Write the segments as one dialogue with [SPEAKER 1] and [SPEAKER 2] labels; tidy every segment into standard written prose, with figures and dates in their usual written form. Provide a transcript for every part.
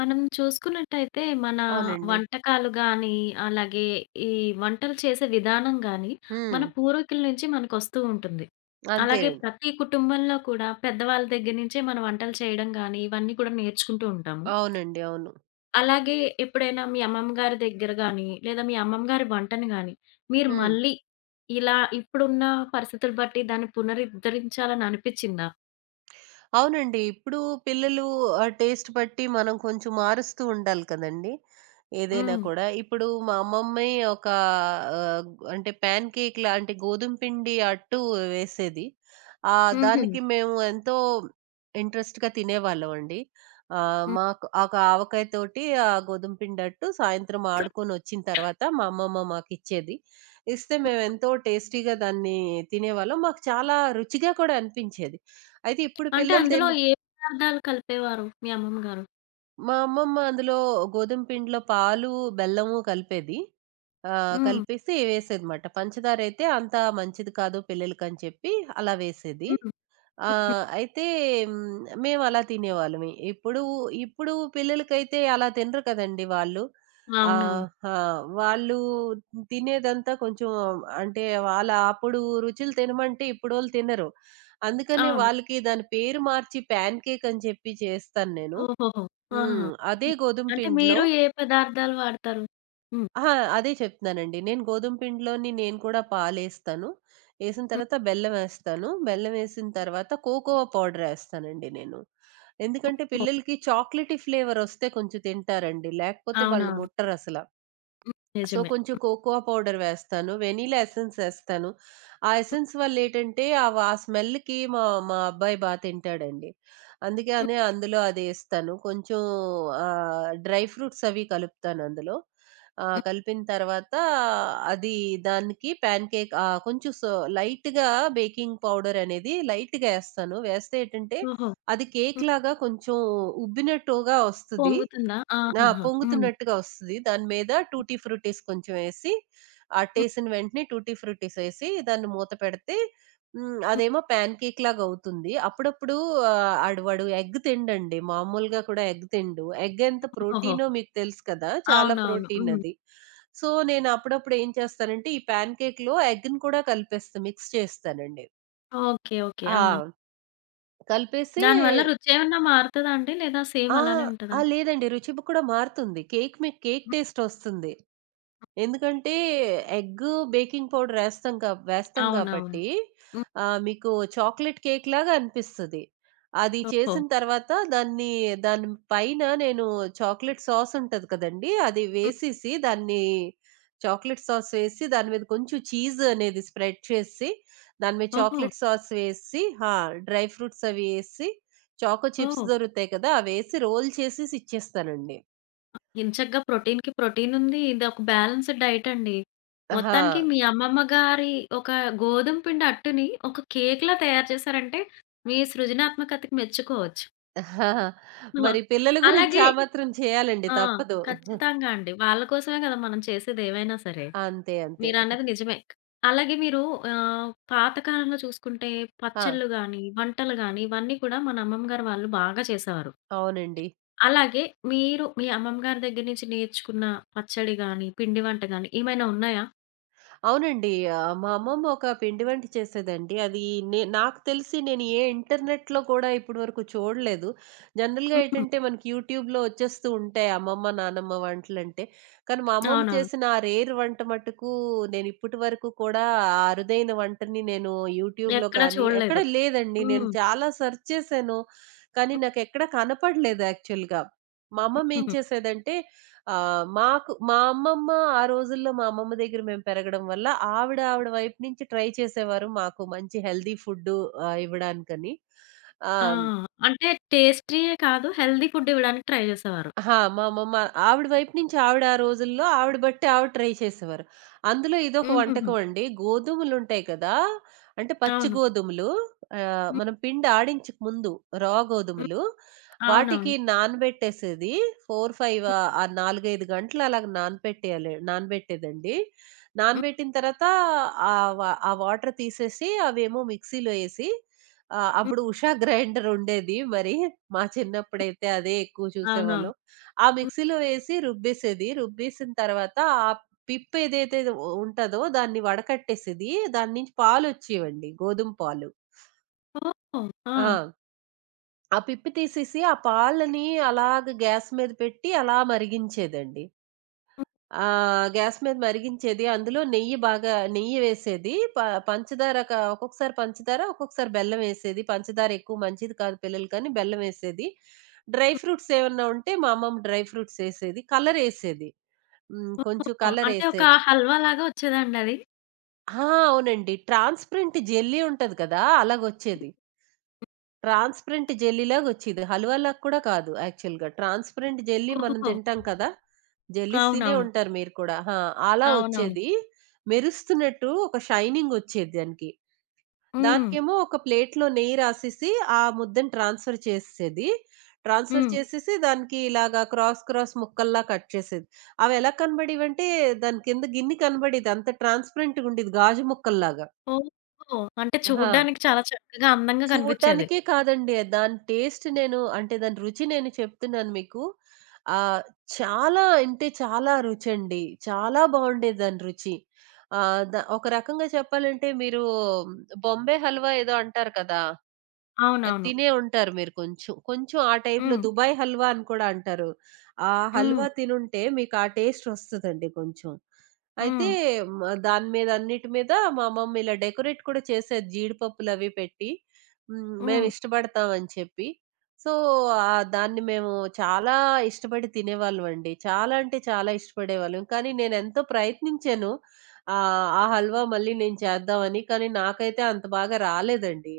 [SPEAKER 1] మనం చూసుకున్నట్టయితే మన
[SPEAKER 2] అవునండి.
[SPEAKER 1] వంటకాలు గాని, అలాగే ఈ వంటలు చేసే విధానం గాని,
[SPEAKER 2] హ్మ్.
[SPEAKER 1] మన పూర్వీకుల నుంచి మనకొస్తూ ఉంటుంది.
[SPEAKER 2] అంతే.
[SPEAKER 1] అలాగే ప్రతి కుటుంబంలో కూడా పెద్దవాళ్ళ దగ్గర నుంచే మన వంటలు చేయడం గాని, ఇవన్నీ కూడా నేర్చుకుంటూ ఉంటాము.
[SPEAKER 2] అవునండి. అవును.
[SPEAKER 1] అలాగే ఎప్పుడైనా మీ అమ్మమ్మ గారి దగ్గర గాని, లేదా మీ అమ్మమ్మ గారి వంటను గాని, మీరు
[SPEAKER 2] హ్మ్.
[SPEAKER 1] మళ్ళీ ఇలా ఇప్పుడున్న పరిస్థితులు బట్టి దాన్ని పునరుద్ధరించాలని అనిపిచ్చిందా?
[SPEAKER 2] అవునండి. ఇప్పుడు పిల్లలు టేస్ట్ బట్టి మనం కొంచెం మారుస్తూ ఉండాలి కదండీ! ఏదైనా
[SPEAKER 1] హ్మ్.
[SPEAKER 2] కూడా. ఇప్పుడు మా అమ్మమ్మే ఒక అంటే ప్యాన్ కేక్ లాంటి గోధుమ పిండి అట్టు వేసేది.
[SPEAKER 1] హుహు.
[SPEAKER 2] దానికి మేము ఎంతో ఇంట్రెస్ట్‌గా తినేవాళ్ళమండి.
[SPEAKER 1] హ్మ్.
[SPEAKER 2] మాకు ఆ ఒక ఆవకాయ తోటి ఆ గోధుమ పిండి అట్టు సాయంత్రం ఆడుకొనొచ్చిన తర్వాత మా అమ్మమ్మ మాకిచ్చేది. ఇస్తే మేమెంతో టేస్టీగా దాన్ని తినేవాళ్ళం. మాకు చాలా రుచిగా కూడా అనిపించేది. అయితే ఇప్పుడు
[SPEAKER 1] అంటే
[SPEAKER 2] పిల్లలు తిన
[SPEAKER 1] అందులో ఏ పదార్థాలు కలిపేవారు మీ అమ్మమ్మ గారు?
[SPEAKER 2] మా అమ్మమ్మ అందులో గోధుమ పిండిలో పాలు, బెల్లము కలిపేది.
[SPEAKER 1] హ్మ్.
[SPEAKER 2] కలిపేసి వేసేదిమాట. పంచదార అయితే అంత మంచిది కాదు పిల్లలకని చెప్పి అలా వేసేది.
[SPEAKER 1] హ్మ్.
[SPEAKER 2] ఆ!
[SPEAKER 1] హ్మ్.
[SPEAKER 2] అయితే హ్మ్. మేమలా తినేవాళ్ళమే. ఇప్పుడు ఇప్పుడు పిల్లలకైతే అలా తినరు కదండీ వాళ్ళు. ఆహ్,
[SPEAKER 1] అవునవును.
[SPEAKER 2] ఆ! వాళ్ళు తినేదంతా కొంచెం అంటే వాళ్ళ అప్పుడు రుచులు తినమంటే ఇప్పుడోళ్ళు తినరు. అందుకనే
[SPEAKER 1] అవును.
[SPEAKER 2] వాళ్ళకి దాని పేరు మార్చి ప్యాన్ కేక్ అని చెప్పి చేస్తాను నేను.
[SPEAKER 1] ఓహోహో! ఆహా!
[SPEAKER 2] హ్మ్. అదే
[SPEAKER 1] హ్మ్.
[SPEAKER 2] గోధుమ
[SPEAKER 1] అంటే
[SPEAKER 2] పిండిలో
[SPEAKER 1] మీరు ఏ పదార్థాలు వాడతారు? హ్మ్.
[SPEAKER 2] అహా! అదే చెప్తున్నానండి. నేను గోధుమ పిండిలోని నేను కూడా పాలేస్తాను. ఏసిన తర్వాత బెల్లమేస్తాను. బెల్లమేసిన తర్వాత కోకోవా పౌడరేస్తానండి నేను. ఎందుకంటే
[SPEAKER 1] ఓహో!
[SPEAKER 2] పిల్లలకి చాక్లేటీ ఫ్లేవరొస్తే కొంచెం తింటారండి. లేకపోతే వాళ్ళు
[SPEAKER 1] అవునవును.
[SPEAKER 2] ముట్టరసల.
[SPEAKER 1] హ్మ్.
[SPEAKER 2] సో,
[SPEAKER 1] నిజమే.
[SPEAKER 2] కొంచెం కోకోా పౌడర్ వేస్తాను. వెనీలా ఎసెన్స్ ఎస్తాను. ఆ ఎసెన్స్ వల్లేటంటే, ఆవ ఆ స్మెల్‌కి మా మా అబ్బాయి బా తింటాడండి. అందుకే
[SPEAKER 1] హ్మ్.
[SPEAKER 2] అనే అందులో అదేస్తాను. కొంచెం డ్రై ఫ్రూట్స్ అవి కలుపుతాను అందులో.
[SPEAKER 1] హ్మ్.
[SPEAKER 2] కలిపిన తర్వాత అది దానికి ప్యాన్ కేక్ కొంచెం సో లైట్‌గా బేకింగ్ పౌడర్ అనేది లైట్‌గా ఎస్తాను. వేస్తే ఏంటంటే,
[SPEAKER 1] ఓహో!
[SPEAKER 2] అది
[SPEAKER 1] హ్మ్.
[SPEAKER 2] కేక్‌లాగా కొంచెం ఉబ్బినట్టుగా వస్తది.
[SPEAKER 1] పొంగుతుందా?
[SPEAKER 2] ఆ!
[SPEAKER 1] ఆహాహా! హ్మ్.
[SPEAKER 2] పొంగుతున్నట్టుగా వస్తది. దాని మీద
[SPEAKER 1] హ్మ్.
[SPEAKER 2] టూటీ ఫ్రూటీస్ కొంచెం ఏసి,
[SPEAKER 1] హ్మ్.
[SPEAKER 2] అట్టేసిన వెంటనే టూటీ ఫ్రూటీస్ ఏసి, దాన్ని మూత పెడితే హ్మ్.
[SPEAKER 1] హ్మ్.
[SPEAKER 2] అదేమో ప్యాన్ కేక్ లాగవుతుంది. అప్పుడప్పుడు ఆడు వాడు ఎగ్ తినడండి. మామూలుగా కూడా ఎగ్ తినడు. ఎగ్ ఎంత
[SPEAKER 1] ఓహోహో!
[SPEAKER 2] ప్రోటీనో మీకు తెలుసు కదా! చాలా
[SPEAKER 1] అవునవును.
[SPEAKER 2] ప్రోటీన్
[SPEAKER 1] హ్మ్.
[SPEAKER 2] అది. సో, నేను అప్పుడప్పుడు ఏం చేస్తానంటే, ఈ ప్యాన్ కేక్‌లో ఎగ్‌ని కూడా కలిపేస్తా. మిక్స్ చేస్తానండి.
[SPEAKER 1] ఓకే. ఓకే.
[SPEAKER 2] ఆ!
[SPEAKER 1] ఆ!
[SPEAKER 2] కలిపేసి
[SPEAKER 1] దానివల్ల రుచేమన్నా మారుతదా అండి? లేదా సేమ్
[SPEAKER 2] ఆ!
[SPEAKER 1] అలానే
[SPEAKER 2] ఆ!
[SPEAKER 1] ఉంటదా?
[SPEAKER 2] లేదండి. రుచి కూడా మారుతుంది. కేక్ మీకు కేక్
[SPEAKER 1] హ్మ్.
[SPEAKER 2] టేస్ట్ వస్తుంది. ఎందుకంటే ఎగ్ బేకింగ్ పౌడర్ ఏస్తాం కా వేస్తాం
[SPEAKER 1] అవునవును.
[SPEAKER 2] కాబట్టి
[SPEAKER 1] హ్మ్.
[SPEAKER 2] మీకు చాక్లెట్ కేక్ లాగా అనిపిస్తది. అది
[SPEAKER 1] ఓహో!
[SPEAKER 2] చేసిన తర్వాత దాన్ని దాని పైన నేను చాక్లెట్ సాస్ ఉంటది కదండీ! అది
[SPEAKER 1] హ్మ్.
[SPEAKER 2] వేసేసి దాన్ని చాక్లెట్ సాస్ వేసి దాని మీద కొంచెం చీజ్ అనేది స్ప్రెడ్ చేసి, దాని మీద
[SPEAKER 1] ఓహో!
[SPEAKER 2] చాక్లెట్ సాస్ వేసి ఆ! డ్రై ఫ్రూట్స్ అవి ఏసి, చాకో చిప్స్
[SPEAKER 1] ఓహ్!
[SPEAKER 2] దొరుకుతాయి కదా! అవేసి రోల్ చేసేసి ఇచ్చేస్తానండి.
[SPEAKER 1] ఎంచక్కా ప్రోటీన్‌కి ప్రోటీన్ ఉంది. ఇదొక బ్యాలెన్స్‌డ్ డైట్ అండి.
[SPEAKER 2] ఆహా!
[SPEAKER 1] మొత్తానికి మీ అమ్మమ్మ గారి ఒక గోధుమ పిండి అట్టుని ఒక కేక్‌లా తయారు చేశారంటే, మీ సృజనాత్మకతకి మెచ్చుకోవచ్చు.
[SPEAKER 2] ఆహా! మరి పిల్లల గురించి
[SPEAKER 1] అలాగే
[SPEAKER 2] ఆ మాత్రం చేయాలండి
[SPEAKER 1] ఆ!
[SPEAKER 2] తప్పదు.
[SPEAKER 1] ఖచ్చితంగా అండి. వాళ్ళ కోసమే కదా మనం చేసేది ఏవైనా సరే.
[SPEAKER 2] అంతే. అంతే.
[SPEAKER 1] మీరన్నది నిజమే. అలాగే మీరు పాతకాలంలో చూసుకుంటే
[SPEAKER 2] ఆ!
[SPEAKER 1] పచ్చళ్ళు గాని, వంటలు గాని ఇవన్నీ కూడా మన అమ్మమ్మ గారు వాళ్ళు బాగా చేసేవారు.
[SPEAKER 2] అవునండి.
[SPEAKER 1] అలాగే మీరు మీ అమ్మమ్మ గారి దగ్గర నుంచి నేర్చుకున్న పచ్చడి గాని, పిండి వంట గాని ఏమైనా ఉన్నాయా?
[SPEAKER 2] అవునండి. మా అమ్మమ్మ ఒక పిండి వంట చేసేదండి. అది నే నాకు తెలిసి నేను ఏ ఇంటర్నెట్‌లో కూడా ఇప్పటి వరకు చూడలేదు. జనరల్‌గా
[SPEAKER 1] హ్మ్.
[SPEAKER 2] ఏంటంటే మనకి యూట్యూబ్‌లో వచ్చేస్తూ ఉంటాయి అమ్మమ్మ, నానమ్మ వంటలంటే. కానీ మా అమ్మమ్మ
[SPEAKER 1] అవునవును.
[SPEAKER 2] చేసిన ఆ రేర్ వంట మటుకు నేను ఇప్పటి వరకు కూడా ఆ అరుదైన వంటని నేను యూట్యూబ్‌లో
[SPEAKER 1] ఎక్కడా
[SPEAKER 2] కానీ ఎక్కడ
[SPEAKER 1] చూడలేదు.
[SPEAKER 2] లేదండి. నేను
[SPEAKER 1] హ్మ్.
[SPEAKER 2] చాలా సెర్చ్ చేశాను. కానీ నాకెక్కడ కనపడలేదు యాక్చువల్‌గా. మా అమ్మమ్మ ఏం
[SPEAKER 1] హుహు.
[SPEAKER 2] చేసేదంటే మాకు మా అమ్మమ్మ ఆ రోజుల్లో మా అమ్మమ్మ దగ్గర మేము పెరగడం వల్ల ఆవిడ వైపు నుంచి ట్రై చేసేవారు మాకు మంచి హెల్తీ ఫుడ్డు ఇవ్వడానికని.
[SPEAKER 1] ఆ!
[SPEAKER 2] ఆహ్,
[SPEAKER 1] అంటే టేస్టీయే కాదు హెల్తీ ఫుడ్ ఇవ్వడానికి ట్రై చేసేవారు.
[SPEAKER 2] అహా! మా అమ్మమ్మ ఆవిడ వైపు నుంచి ఆవిడ ఆ రోజుల్లో ఆవిడ బట్టి ఆవిడ ట్రై చేసేవారు. అందులో ఇదొక
[SPEAKER 1] హుహుహు.
[SPEAKER 2] వంటకం అండి. గోధుమలుంటాయి కదా! అంటే పచ్చి
[SPEAKER 1] అవును.
[SPEAKER 2] గోధుమలు
[SPEAKER 1] హ్మ్.
[SPEAKER 2] మనం పిండి ఆడించక ముందు రా
[SPEAKER 1] హ్మ్.
[SPEAKER 2] గోధుమలు వాటికి
[SPEAKER 1] అవునవును.
[SPEAKER 2] నానబెట్టేసేది 4, 5 ఆ 4, 5 గంటలు అలాగ నానపెట్టేయాలి నానబెట్టేదండి.
[SPEAKER 1] హ్మ్.
[SPEAKER 2] నానబెట్టిన తర్వాత ఆహ్, వ ఆ వాటర్ తీసేసి అవేమో మిక్సీలో ఏసి
[SPEAKER 1] హ్మ్.
[SPEAKER 2] అప్పుడు ఉషా గ్రైండర్ ఉండేది. మరి మా చిన్నప్పుడైతే అదే ఎక్కువ
[SPEAKER 1] అవునవును.
[SPEAKER 2] చూసేవాళ్ళం. ఆ
[SPEAKER 1] హ్మ్.
[SPEAKER 2] మిక్సీలో వేసి రుబ్బేసేది. రుబ్బేసిన తర్వాత ఆ పిప్పేదైతే ఉ ఉంటదో దాన్ని వడకట్టేసేది. దాని నుంచి పాలొచ్చేవండి. గోధుమ పాలు.
[SPEAKER 1] ఓహ్! ఆ!
[SPEAKER 2] ఆ! ఆ పిప్పి తీసేసి ఆ పాలని అలాగ గ్యాస్ మీద పెట్టి అలా మరిగించేదండి. గ్యాస్ మీద మరిగించేది. అందులో నెయ్యి బాగా నెయ్యి వేసేది. ప పంచదార క ఒక్కొక్కసారి పంచదార, ఒక్కొక్కసారి బెల్లం వేసేది. పంచదార ఎక్కువ మంచిది కాదు పిల్లలకని బెల్లం వేసేది. డ్రై ఫ్రూట్స్ ఏమన్నా ఉంటే మా అమ్మమ్మ డ్రై ఫ్రూట్స్ ఏసేది. కలరేసేది. హ్మ్. కొంచెం
[SPEAKER 1] ఓహ్! అంటే ఒక
[SPEAKER 2] కలరేసేది.
[SPEAKER 1] హల్వా లాగా వచ్చేదండి అది?
[SPEAKER 2] ఆ! అవునండి. ట్రాన్స్‌పరెంట్ జెల్లీ ఉంటది కదా! అలాగొచ్చేది. ట్రాన్స్‌పరెంట్ జెల్లీలాగొచ్చేది. హల్వాలాగా కూడా కాదు యాక్చువల్‌గా. ట్రాన్స్‌పరెంట్ జెల్లీ మనం
[SPEAKER 1] ఓహోహో!
[SPEAKER 2] తింటాం కదా! జెల్లీస్ తినే అవును.
[SPEAKER 1] అవునవును.
[SPEAKER 2] ఉంటారు మీరు కూడా. ఆ! అలా
[SPEAKER 1] అవునవును.
[SPEAKER 2] వచ్చేది. మెరుస్తున్నట్టు ఒక షైనింగొచ్చేది దానికి.
[SPEAKER 1] హ్మ్.
[SPEAKER 2] దానికేమో ఒక ప్లేట్‌లో నెయ్యి రాసేసి, ఆ ముద్దని ట్రాన్స్‌ఫర్ చేసేసేది. ట్రాన్స్‌ఫర్
[SPEAKER 1] హ్మ్.
[SPEAKER 2] చేసేసి, దానికి ఇలాగా క్రాస్ ముక్కల్లా కట్ చేసేది. అవెలా కనబడేవంటే, దాని కింద గిన్నె కనబడేది. అంత ట్రాన్స్‌పరెంట్‌గుండేది గాజు ముక్కల్లాగా.
[SPEAKER 1] ఓహో! అంటే
[SPEAKER 2] ఆ!
[SPEAKER 1] చూడ్డానికి చాలా చక్కగా అందంగా కనిపిచ్చేది.
[SPEAKER 2] చూడడానికే కాదండి. దాని టేస్ట్ నేను అంటే, దాని రుచి నేను చెప్తున్నాను మీకు. ఆహ్, చాలా అంటే చాలా రుచండి. చాలా బావుండేది దాని రుచి. ద ఒక రకంగా చెప్పాలంటే, మీరు బొంబే హల్వా ఏదో అంటారు కదా! అది
[SPEAKER 1] అవునవును.
[SPEAKER 2] తినే ఉంటారు మీరు కొంచెం. కొంచెం ఆ టైప్‌లో
[SPEAKER 1] హ్మ్.
[SPEAKER 2] 'దుబాయ్ హల్వా' అని కూడా అంటారు. ఆ
[SPEAKER 1] హ్మ్.
[SPEAKER 2] హల్వా తినుంటే మీకు ఆ టేస్ట్ వస్తదండి కొంచెం. అయితే
[SPEAKER 1] హ్మ్.
[SPEAKER 2] హ్మ్. మ దాని మీద అన్నిటి మీద మా అమ్మమ్మ ఇలా డెకరేట్ కూడా చేసేది జీడిపప్పులవి పెట్టి. హ్మ్. మేము హ్మ్.
[SPEAKER 1] హ్మ్.
[SPEAKER 2] ఇష్టపడతాం అని చెప్పి. సో, దాన్ని మేము చాలా ఇష్టపడి తినేవాళ్ళమండి. చాలా అంటే చాలా ఇష్టపడేవాళ్ళం. కానీ నేనెంతో ప్రయత్నించాను. ఆ హల్వా మళ్ళీ నేను చేద్దామని. కానీ నాకైతే అంత బాగా రాలేదండి.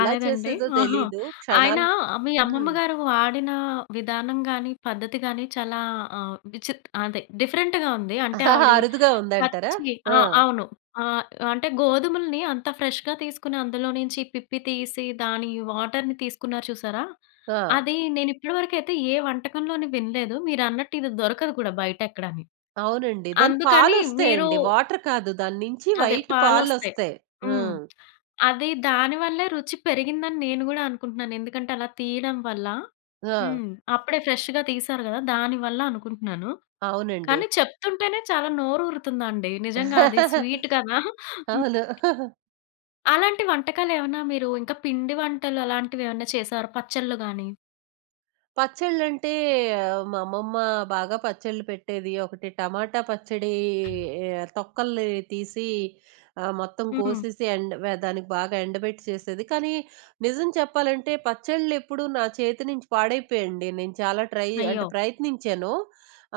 [SPEAKER 2] ఎలా చేసేదో
[SPEAKER 1] ఆహా!
[SPEAKER 2] తెలీదు.
[SPEAKER 1] ఆయన
[SPEAKER 2] క్షణాలు
[SPEAKER 1] మీ అమ్మమ్మ
[SPEAKER 2] హ్మ్.
[SPEAKER 1] గారు వాడిన విధానం గాని, పద్ధతి గాని చాలా అదే డిఫరెంట్‌గా ఉంది. అంటే ఆవిడ
[SPEAKER 2] అరుదుగా ఉందంటారా?
[SPEAKER 1] పచ్చి
[SPEAKER 2] ఆ!
[SPEAKER 1] ఆ! అవును. ఆహ్, అంటే గోధుమల్ని అంత ఫ్రెష్‌గా తీసుకుని అందులో నుంచి పిప్పి తీసి దాని వాటర్‌ని తీసుకున్నారు చూసారా?
[SPEAKER 2] ఆ!
[SPEAKER 1] అది నేను ఇప్పటి వరకైతే ఏ వంటకంలోని వినలేదు. మీరన్నట్టు ఇది దొరకదు కూడా బయట ఎక్కడని.
[SPEAKER 2] అవునండి. దాని
[SPEAKER 1] అందుకని మీరు
[SPEAKER 2] పాలొస్తాయండి. వాటర్ కాదు. దాని నుంచి
[SPEAKER 1] అదే
[SPEAKER 2] వైట్
[SPEAKER 1] పాలొస్తాయి.
[SPEAKER 2] పాలొస్తాయి. ఆ!
[SPEAKER 1] హ్మ్. అది దాని వల్లే రుచి పెరిగిందని నేను గూడా అనుకుంటున్నాను. ఎందుకంటే అలా తీయడం వల్ల
[SPEAKER 2] ఆ!
[SPEAKER 1] హ్మ్. అప్పుడే ఫ్రెష్‌గా తీశారు గదా! దానివల్ల అనుకుంటున్నాను.
[SPEAKER 2] అవునండి.
[SPEAKER 1] కానీ చెప్తుంటేనే చాలా నోరూరుతుందండి. నిజంగా అది స్వీట్ కదా! హ్మ్.
[SPEAKER 2] అవును.
[SPEAKER 1] అలాంటి వంటకాలేమన్నా మీరు ఇంకా పిండి వంటలు అలాంటివేమన్నా చేసారా? పచ్చళ్ళు గాని?
[SPEAKER 2] పచ్చళ్ళంటే మా అమ్మమ్మ బాగా పచ్చళ్ళు పెట్టేది. ఒకటి టమాటా పచ్చడి తొక్కల్ని తీసి మొత్తం
[SPEAKER 1] హ్మ్.
[SPEAKER 2] కోసేసి ఎండ వ దానికి బాగా ఎండబెట్టి చేసేది. కానీ నిజం చెప్పాలంటే పచ్చళ్ళెప్పుడు నా చేతి నుంచి పాడైపోయాయండి. నేను చాలా ట్రై
[SPEAKER 1] అయ్యో!
[SPEAKER 2] అంటే ప్రయత్నించాను.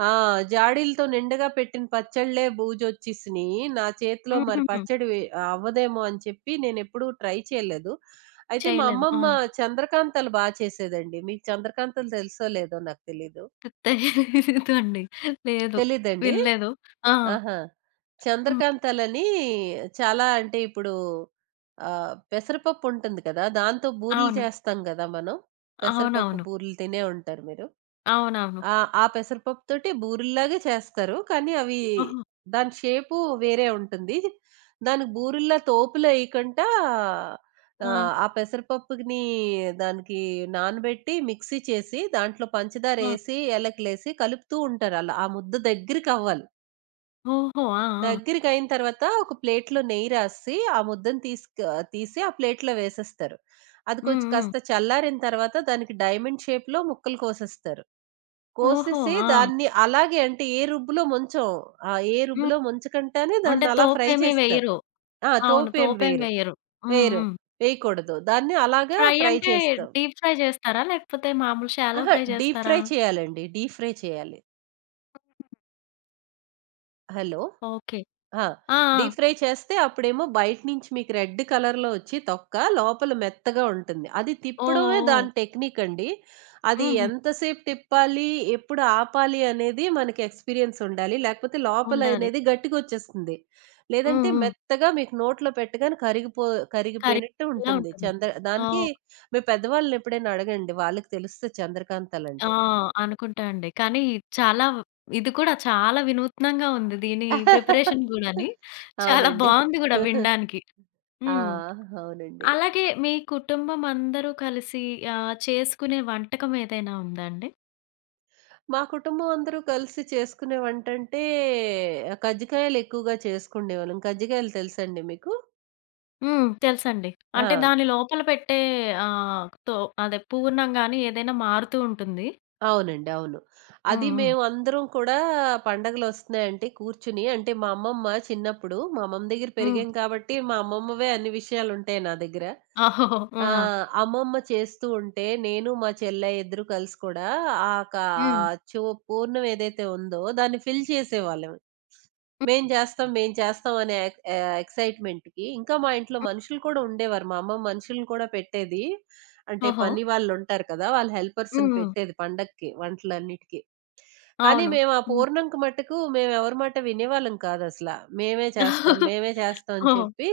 [SPEAKER 2] ఆ! జాడీలతో నిండుగా పెట్టిన పచ్చళ్ళే బూజొచ్చేసినియి. నా చేతిలో మరి
[SPEAKER 1] హుహుహు.
[SPEAKER 2] పచ్చడి వే- అవ్వదేమో అని చెప్పి నేనెప్పుడూ ట్రై చేయలేదు. అయితే మా
[SPEAKER 1] చేయలేదు. ఆ!
[SPEAKER 2] అమ్మమ్మ చంద్రకాంతలు బా చేసేదండి. మీకు చంద్రకాంతలు తెలుసో లేదో నాకు తెలీదు.
[SPEAKER 1] తెలీదండి. లేదు.
[SPEAKER 2] తెలీదండి?
[SPEAKER 1] వినలేదు. ఆ!
[SPEAKER 2] ఆహా!
[SPEAKER 1] హ్మ్.
[SPEAKER 2] చంద్రకాంతలని చాలా అంటే ఇప్పుడు పెసరపప్పు ఉంటుంది కదా! దాంతో బూరెలు
[SPEAKER 1] అవును.
[SPEAKER 2] చేస్తాం గదా మనం. పెసరపప్పు
[SPEAKER 1] అవునవును.
[SPEAKER 2] బూరెలు తినే ఉంటారు మీరు.
[SPEAKER 1] అవునవును.
[SPEAKER 2] ఆ! ఆ పెసరపప్పుతోటి బూరెల్లాగే చేస్తారు. కానీ అవి
[SPEAKER 1] ఓహో!
[SPEAKER 2] దాని షేపు వేరే ఉంటుంది. దానికి బూరెల్లా తోపులేయకుండా ఆహ్, ఆ
[SPEAKER 1] ఆ!
[SPEAKER 2] ఆ పెసరపప్పుని దానికి నానబెట్టి మిక్సీ చేసి దాంట్లో
[SPEAKER 1] ఆ!
[SPEAKER 2] పంచదారేసి, ఏలకులేసి కలుపుతూ ఉంటారు అలా. ఆ ముద్ద దగ్గరికవ్వాలి.
[SPEAKER 1] ఓహో! ఆ! ఆ!
[SPEAKER 2] దగ్గరికయిన తర్వాత ఒక ప్లేట్‌లో నెయ్యి రాసి ఆ ముద్దని తీసుక తీసి ఆ ప్లేట్‌లో వేసేస్తారు. అది కొంచెం
[SPEAKER 1] హ్మ్. హ్మ్.
[SPEAKER 2] కాస్త చల్లారిన తర్వాత దానికి డైమండ్ షేప్‌లో ముక్కలు కోసేస్తారు.
[SPEAKER 1] ఓహో!
[SPEAKER 2] కోసేసి
[SPEAKER 1] ఆ!
[SPEAKER 2] దాన్ని అలాగే అంటే ఏ రుబ్బులో ముంచం. ఆ! ఏ
[SPEAKER 1] హ్మ్.
[SPEAKER 2] రుబ్బులో ముంచకంటానే
[SPEAKER 1] అంటే
[SPEAKER 2] దాన్నలా ఫ్రై
[SPEAKER 1] తోపేమి
[SPEAKER 2] చేస్తారు.
[SPEAKER 1] వెయ్యరు.
[SPEAKER 2] ఆ!
[SPEAKER 1] అవును.
[SPEAKER 2] తోపేం
[SPEAKER 1] తోపేమి
[SPEAKER 2] వేరు.
[SPEAKER 1] వెయ్యరు. హ్మ్.
[SPEAKER 2] వేరు.
[SPEAKER 1] హ్మ్.
[SPEAKER 2] వేయకూడదు. దాన్ని అలాగా
[SPEAKER 1] ఫ్రై
[SPEAKER 2] ఫ్రై
[SPEAKER 1] అంటే
[SPEAKER 2] చేస్తాం.
[SPEAKER 1] డీప్ ఫ్రై చేస్తారా? లేకపోతే మామూలు షాలో
[SPEAKER 2] అహా!
[SPEAKER 1] ఫ్రై
[SPEAKER 2] డీప్
[SPEAKER 1] చేస్తారా?
[SPEAKER 2] ఫ్రై చేయాలండి. డీప్ ఫ్రై చేయాలి. హలో!
[SPEAKER 1] ఓకే.
[SPEAKER 2] ఆ!
[SPEAKER 1] ఆ! ఆ!
[SPEAKER 2] డీప్ ఫ్రై చేస్తే అప్పుడేమో బయట నుంచి మీకు రెడ్ కలర్‌లో వచ్చి తొక్క, లోపల మెత్తగా ఉంటుంది. అది
[SPEAKER 1] ఓహ్!
[SPEAKER 2] తిప్పడమే
[SPEAKER 1] ఓహ్!
[SPEAKER 2] దాని టెక్నిక్ అండి. అది
[SPEAKER 1] హుహు.
[SPEAKER 2] ఎంతసేపు తిప్పాలి, ఎప్పుడు ఆపాలి అనేది మనకి ఎక్స్‌పీరియన్స్ ఉండాలి. లేకపోతే లోపల
[SPEAKER 1] ఉండాలి.
[SPEAKER 2] అనేది గట్టిగొచ్చేస్తుంది.
[SPEAKER 1] హ్మ్.
[SPEAKER 2] లేదంటే
[SPEAKER 1] హ్మ్.
[SPEAKER 2] మెత్తగా మీకు నోట్లో పెట్టగానే కరిగిపో
[SPEAKER 1] కర్రీ
[SPEAKER 2] కరిగిపోయినట్టు
[SPEAKER 1] ఇలా
[SPEAKER 2] ఉంటుంది.
[SPEAKER 1] ఉంటుంది.
[SPEAKER 2] చంద్ర దానికి
[SPEAKER 1] ఓహ్!
[SPEAKER 2] మీ పెద్దవాళ్ళని ఎప్పుడైనా అడగండి. వాళ్ళకి తెలుస్తది
[SPEAKER 1] ఆ!
[SPEAKER 2] చంద్రకాంతాలంటే.
[SPEAKER 1] అనుకుంటా అండి. కానీ చాలా ఇది కూడా చాలా వినూత్నంగా ఉంది. దీని ప్రిపరేషన్ గూడాని. చాలా
[SPEAKER 2] అవునండి.
[SPEAKER 1] బావుంది గూడా వినడానికి.
[SPEAKER 2] ఆ!
[SPEAKER 1] హ్మ్.
[SPEAKER 2] అవునండి.
[SPEAKER 1] అలాగే మీ కుటుంబం అందరూ కలిసి చేసుకునే వంటకం ఏదైనా ఉందా అండి?
[SPEAKER 2] మా కుటుంబం అందరూ కలిసి చేసుకునే వంటంటే కజ్జికాయలు ఎక్కువగా చేసుకుండేవాళ్ళం. కజ్జికాయలు తెలుసండి మీకు?
[SPEAKER 1] హ్మ్. తెలుసండి. అంటే
[SPEAKER 2] ఆ!
[SPEAKER 1] దాని లోపల పెట్టే ఆహ్, తో అదే పూర్ణం గాని ఏదైనా మారుతూ ఉంటుంది.
[SPEAKER 2] అవునండి. అవును. అది
[SPEAKER 1] హ్మ్. హ్మ్.
[SPEAKER 2] మేమందరం కూడా పండగలొస్తున్నాయంటే కూర్చుని అంటే మా అమ్మమ్మ చిన్నప్పుడు మా అమ్మమ్మ దగ్గర
[SPEAKER 1] హ్మ్.
[SPEAKER 2] పెరిగాం కాబట్టి మా అమ్మమ్మవే అన్ని విషయాలుంటాయి నా దగ్గర.
[SPEAKER 1] ఓహో! ఆ!
[SPEAKER 2] ఆ! అమ్మమ్మ చేస్తూ ఉంటే, నేను మా చెల్ల ఇద్దరు కలిసి కూడా ఆహ్, కా ఆ
[SPEAKER 1] హ్మ్.
[SPEAKER 2] చో పూర్ణం ఏదైతే ఉందో దాన్ని ఫిల్ చేసేవాళ్ళం.
[SPEAKER 1] హ్మ్.
[SPEAKER 2] మేం చేస్తాం, మేం చేస్తాం అనే ఎక్ ఎక్సైట్‌మెంట్‌కి ఇంకా మా ఇంట్లో
[SPEAKER 1] హ్మ్.
[SPEAKER 2] మనుషులు కూడా ఉండేవారు. మా అమ్మమ్మ మనుషుల్ని కూడా పెట్టేది. అంటే
[SPEAKER 1] ఓహో!
[SPEAKER 2] పని వాళ్ళుంటారు కదా! వాళ్ళ
[SPEAKER 1] హ్మ్.
[SPEAKER 2] హెల్పర్స్‌ని
[SPEAKER 1] హ్మ్.
[SPEAKER 2] పెట్టేది పండక్కి వంటలన్నిటికి. కానీ
[SPEAKER 1] అవును.
[SPEAKER 2] మేము ఆ
[SPEAKER 1] హ్మ్.
[SPEAKER 2] పూర్ణంకి మట్టుకు మేమెవరి మాట వినేవాళ్ళం కాదసల. మేమే చేస్తాం, మేమే చేస్తాం అని
[SPEAKER 1] ఓహో!
[SPEAKER 2] చెప్పి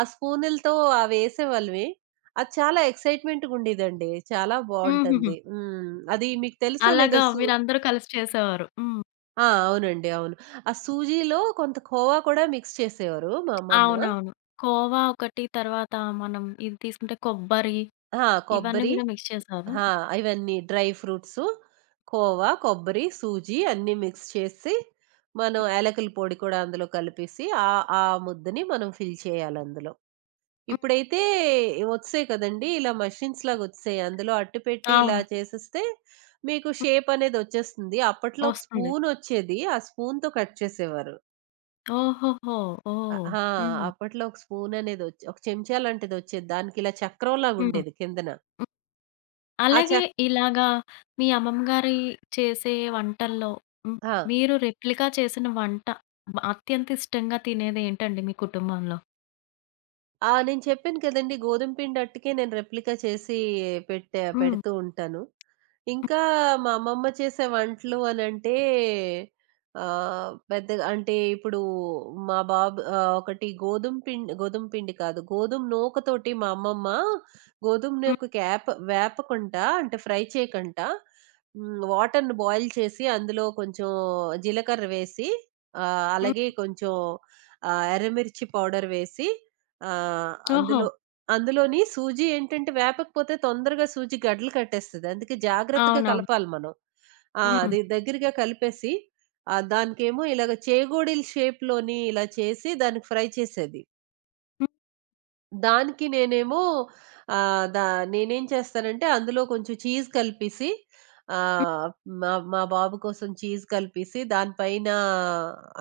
[SPEAKER 2] ఆ స్పూనులతో అవేసేవాళ్ళమి. అది చాలా ఎక్సైట్‌మెంట్‌గుండేదండి. చాలా
[SPEAKER 1] హుహుహు.
[SPEAKER 2] బావుంటుంది. హ్మ్. అది మీకు తెలుసో లేదో
[SPEAKER 1] అలాగా
[SPEAKER 2] సు
[SPEAKER 1] మీరందరూ కలిసి చేసేవారు. హ్మ్.
[SPEAKER 2] ఆ! అవునండి. అవును. ఆ సూజీలో కొంత కోవా కూడా మిక్స్ చేసేవారు మా అమ్మమ్మ.
[SPEAKER 1] అవునవును. కోవా ఒకటి తర్వాత మనం ఇది తీసుకుంటే కొబ్బరి
[SPEAKER 2] ఆ!
[SPEAKER 1] ఇవన్నీ
[SPEAKER 2] కొబ్బరి
[SPEAKER 1] గూడా మిక్స్ చేశారు.
[SPEAKER 2] ఆ! ఇవన్నీ డ్రై ఫ్రూట్సు, కోవా, కొబ్బరి, సూజీ అన్నీ మిక్స్ చేసి, మనం యాలకుల పొడి కూడా అందులో కలిపేసి ఆ ముద్దని మనం ఫిల్ చేయాలందులో.
[SPEAKER 1] హ్మ్.
[SPEAKER 2] ఇప్పుడైతే వచ్చేయి కదండీ! ఇలా మషిన్స్‌లాగొచ్చేసాయి. అందులో అట్టపెట్టి ఇలా
[SPEAKER 1] అవును.
[SPEAKER 2] చేసేస్తే మీకు షేప్ అనేదొచ్చేస్తుంది. అప్పట్లో ఒక
[SPEAKER 1] వస్తుంది.
[SPEAKER 2] స్పూనొచ్చేది. ఆ స్పూన్‌తో కట్ చేసేవారు.
[SPEAKER 1] ఓహోహో!
[SPEAKER 2] అ
[SPEAKER 1] ఓహ్!
[SPEAKER 2] ఆ!
[SPEAKER 1] హ్మ్.
[SPEAKER 2] అప్పట్లో ఒక స్పూననేదొచ్చి ఒక చెంచా లాంటిదొచ్చేది. దానికిలా
[SPEAKER 1] హ్మ్.
[SPEAKER 2] చక్రంలాగుండేది కిందన.
[SPEAKER 1] హ్మ్.
[SPEAKER 2] ఆ
[SPEAKER 1] అలాగే
[SPEAKER 2] చక్
[SPEAKER 1] ఇలాగా మీ అమ్మమ్మ గారి చేసే వంటల్లో హ్మ్,
[SPEAKER 2] ఆ!
[SPEAKER 1] మీరు రెప్లికా చేసిన వంట అత్యంత ఇష్టంగా తినేది ఏంటండి మీ కుటుంబంలో?
[SPEAKER 2] ఆ! నేను చెప్పాను కదండీ! గోధుమ పిండి అట్టుకే నేను రెప్లికా చేసి పెట్టా
[SPEAKER 1] హ్మ్.
[SPEAKER 2] పెడుతూ ఉంటాను. ఇంకా మా అమ్మమ్మ చేసే వంటలు అనంటే పెద్దగా అంటే ఇప్పుడు మా బాబు ఆహ్, ఒకటి గోధుమ పిండి గోధుమ పిండి కాదు. గోధుమ నూకతోటి మా అమ్మమ్మ గోధుమ
[SPEAKER 1] హ్మ్.
[SPEAKER 2] నూకకి యాప వేపకుండా అంటే ఫ్రై చేయకంట హ్మ్. వాటర్‌ని బాయిల్ చేసి అందులో కొంచెం జీలకర్ర వేసి
[SPEAKER 1] హ్మ్.
[SPEAKER 2] అలాగే కొంచెం ఎర్రమిర్చి పౌడర్ వేసి ఆహ్,
[SPEAKER 1] ఓహో!
[SPEAKER 2] అందులో అందులోని సూజీ ఏంటంటే వేపకపోతే తొందరగా సూజీ గడ్డలు కట్టేస్తది. అందుకే జాగ్రత్తగా
[SPEAKER 1] అవునవును.
[SPEAKER 2] కలపాలి మనం. ఆ!
[SPEAKER 1] హ్మ్.
[SPEAKER 2] అది దగ్గరగా కలిపేసి దానికేమో ఇలాగ చేగోడీల షేప్‌లోని ఇలా చేసి దానికి ఫ్రై చేసేది.
[SPEAKER 1] హ్మ్.
[SPEAKER 2] దానికి నేనేమో ఆహ్, దా నేనేం చేస్తానంటే అందులో కొంచెం చీజ్ కలిపేసి
[SPEAKER 1] హ్మ్.
[SPEAKER 2] ఆహ్, మా మా బాబు కోసం చీజ్ కలిపేసి దానిపైన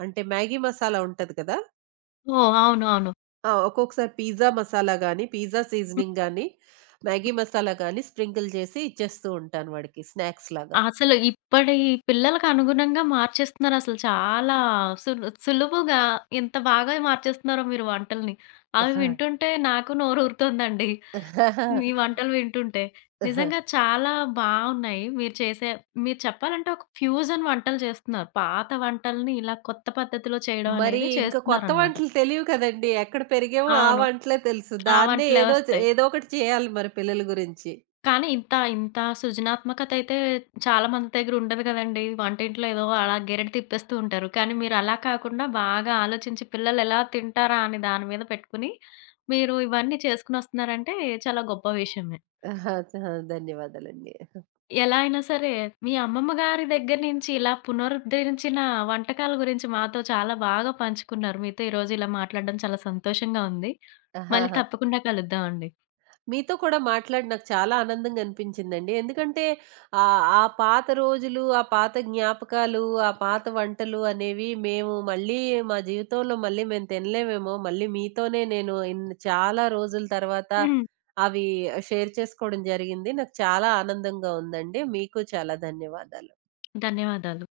[SPEAKER 2] అంటే మ్యాగీ మసాలా ఉంటది కదా!
[SPEAKER 1] ఓహ్! అవును. అవును.
[SPEAKER 2] ఆ! ఒక్కొక్కసారి పిజ్జా మసాలా గాని, పిజ్జా
[SPEAKER 1] హ్మ్.
[SPEAKER 2] సీజనింగ్ గాని, మ్యాగీ మసాలా గాని స్ప్రింకిల్ చేసి ఇచ్చేస్తూ ఉంటాను వాడికి స్నాక్స్ లాగా.
[SPEAKER 1] అసలు ఇప్పటి పిల్లలకు అనుగుణంగా మార్చేస్తున్నారసలు చాలా సులువుగా ఎంత బాగా మార్చేస్తున్నారో మీరు వంటల్ని. అవి వింటుంటే నాకు నోరూరుతుందండి.
[SPEAKER 2] ఆహా!
[SPEAKER 1] మీ వంటలు వింటుంటే. నిజంగా చాలా బావున్నాయి. మీరు చెప్పాలంటే ఒక ఫ్యూజన్ వంటలు చేస్తున్నారు. పాత వంటల్ని ఇలా కొత్త పద్ధతిలో చేయడం
[SPEAKER 2] మరి
[SPEAKER 1] అనేది
[SPEAKER 2] ఇంక కొత్త
[SPEAKER 1] చేస్తున్నారనమాట.
[SPEAKER 2] వంటలు తెలియవు కదండీ. ఎక్కడ పెరిగామో ఆ
[SPEAKER 1] అవును.
[SPEAKER 2] వంటలే తెలుసు.
[SPEAKER 1] ఆ
[SPEAKER 2] దాన్నే
[SPEAKER 1] వంటలే
[SPEAKER 2] ఏదో చే
[SPEAKER 1] వస్తాయి.
[SPEAKER 2] ఏదో ఒకటి చేయాలి మరి పిల్లల గురించి.
[SPEAKER 1] కానీ ఇంత, ఇంత సృజనాత్మకత అయితే చాలా మంది దగ్గర ఉండదు గదండీ. వంటింట్లో ఏదో అలా గెరిట తిప్పేస్తూ ఉంటారు. కానీ మీరు అలా కాకుండా బాగా ఆలోచించి పిల్లలు ఎలా తింటారా అని దాని మీద పెట్టుకుని, మీరు ఇవన్నీ చేసుకొనొస్తున్నారంటే చాలా గొప్ప విషయమే.
[SPEAKER 2] ఆహా! చా ధన్యవాదాలండి.
[SPEAKER 1] ఎలా అయినా సరే, మీ అమ్మమ్మ గారి దగ్గర నుంచి ఇలా పునరుద్ధరించిన వంటకాల గురించి మాతో చాలా బాగా పంచుకున్నారు. మీతో ఈరోజు ఇలా మాట్లాడడం చాలా సంతోషంగా ఉంది. మళ్ళీ
[SPEAKER 2] ఆహాహా!
[SPEAKER 1] తప్పకుండా కలుద్దామండి.
[SPEAKER 2] మీతో కూడా మాట్లాడి నాకు చాలా ఆనందంగా అనిపించిందండి. ఎందుకంటే ఆ పాత రోజులు, ఆ పాత జ్ఞాపకాలు, ఆ పాత వంటలు అనేవి మేము మళ్ళీ మా జీవితంలో మళ్ళీ మేము తినలేమేమో! మళ్ళీ మీతోనే నేను ఇన్ని చాలా రోజుల తర్వాత
[SPEAKER 1] హ్మ్.
[SPEAKER 2] అవి షేర్ చేసుకోవడం జరిగింది. నాకు చాలా ఆనందంగా ఉందండి. మీకు చాలా ధన్యవాదాలు.
[SPEAKER 1] ధన్యవాదాలు.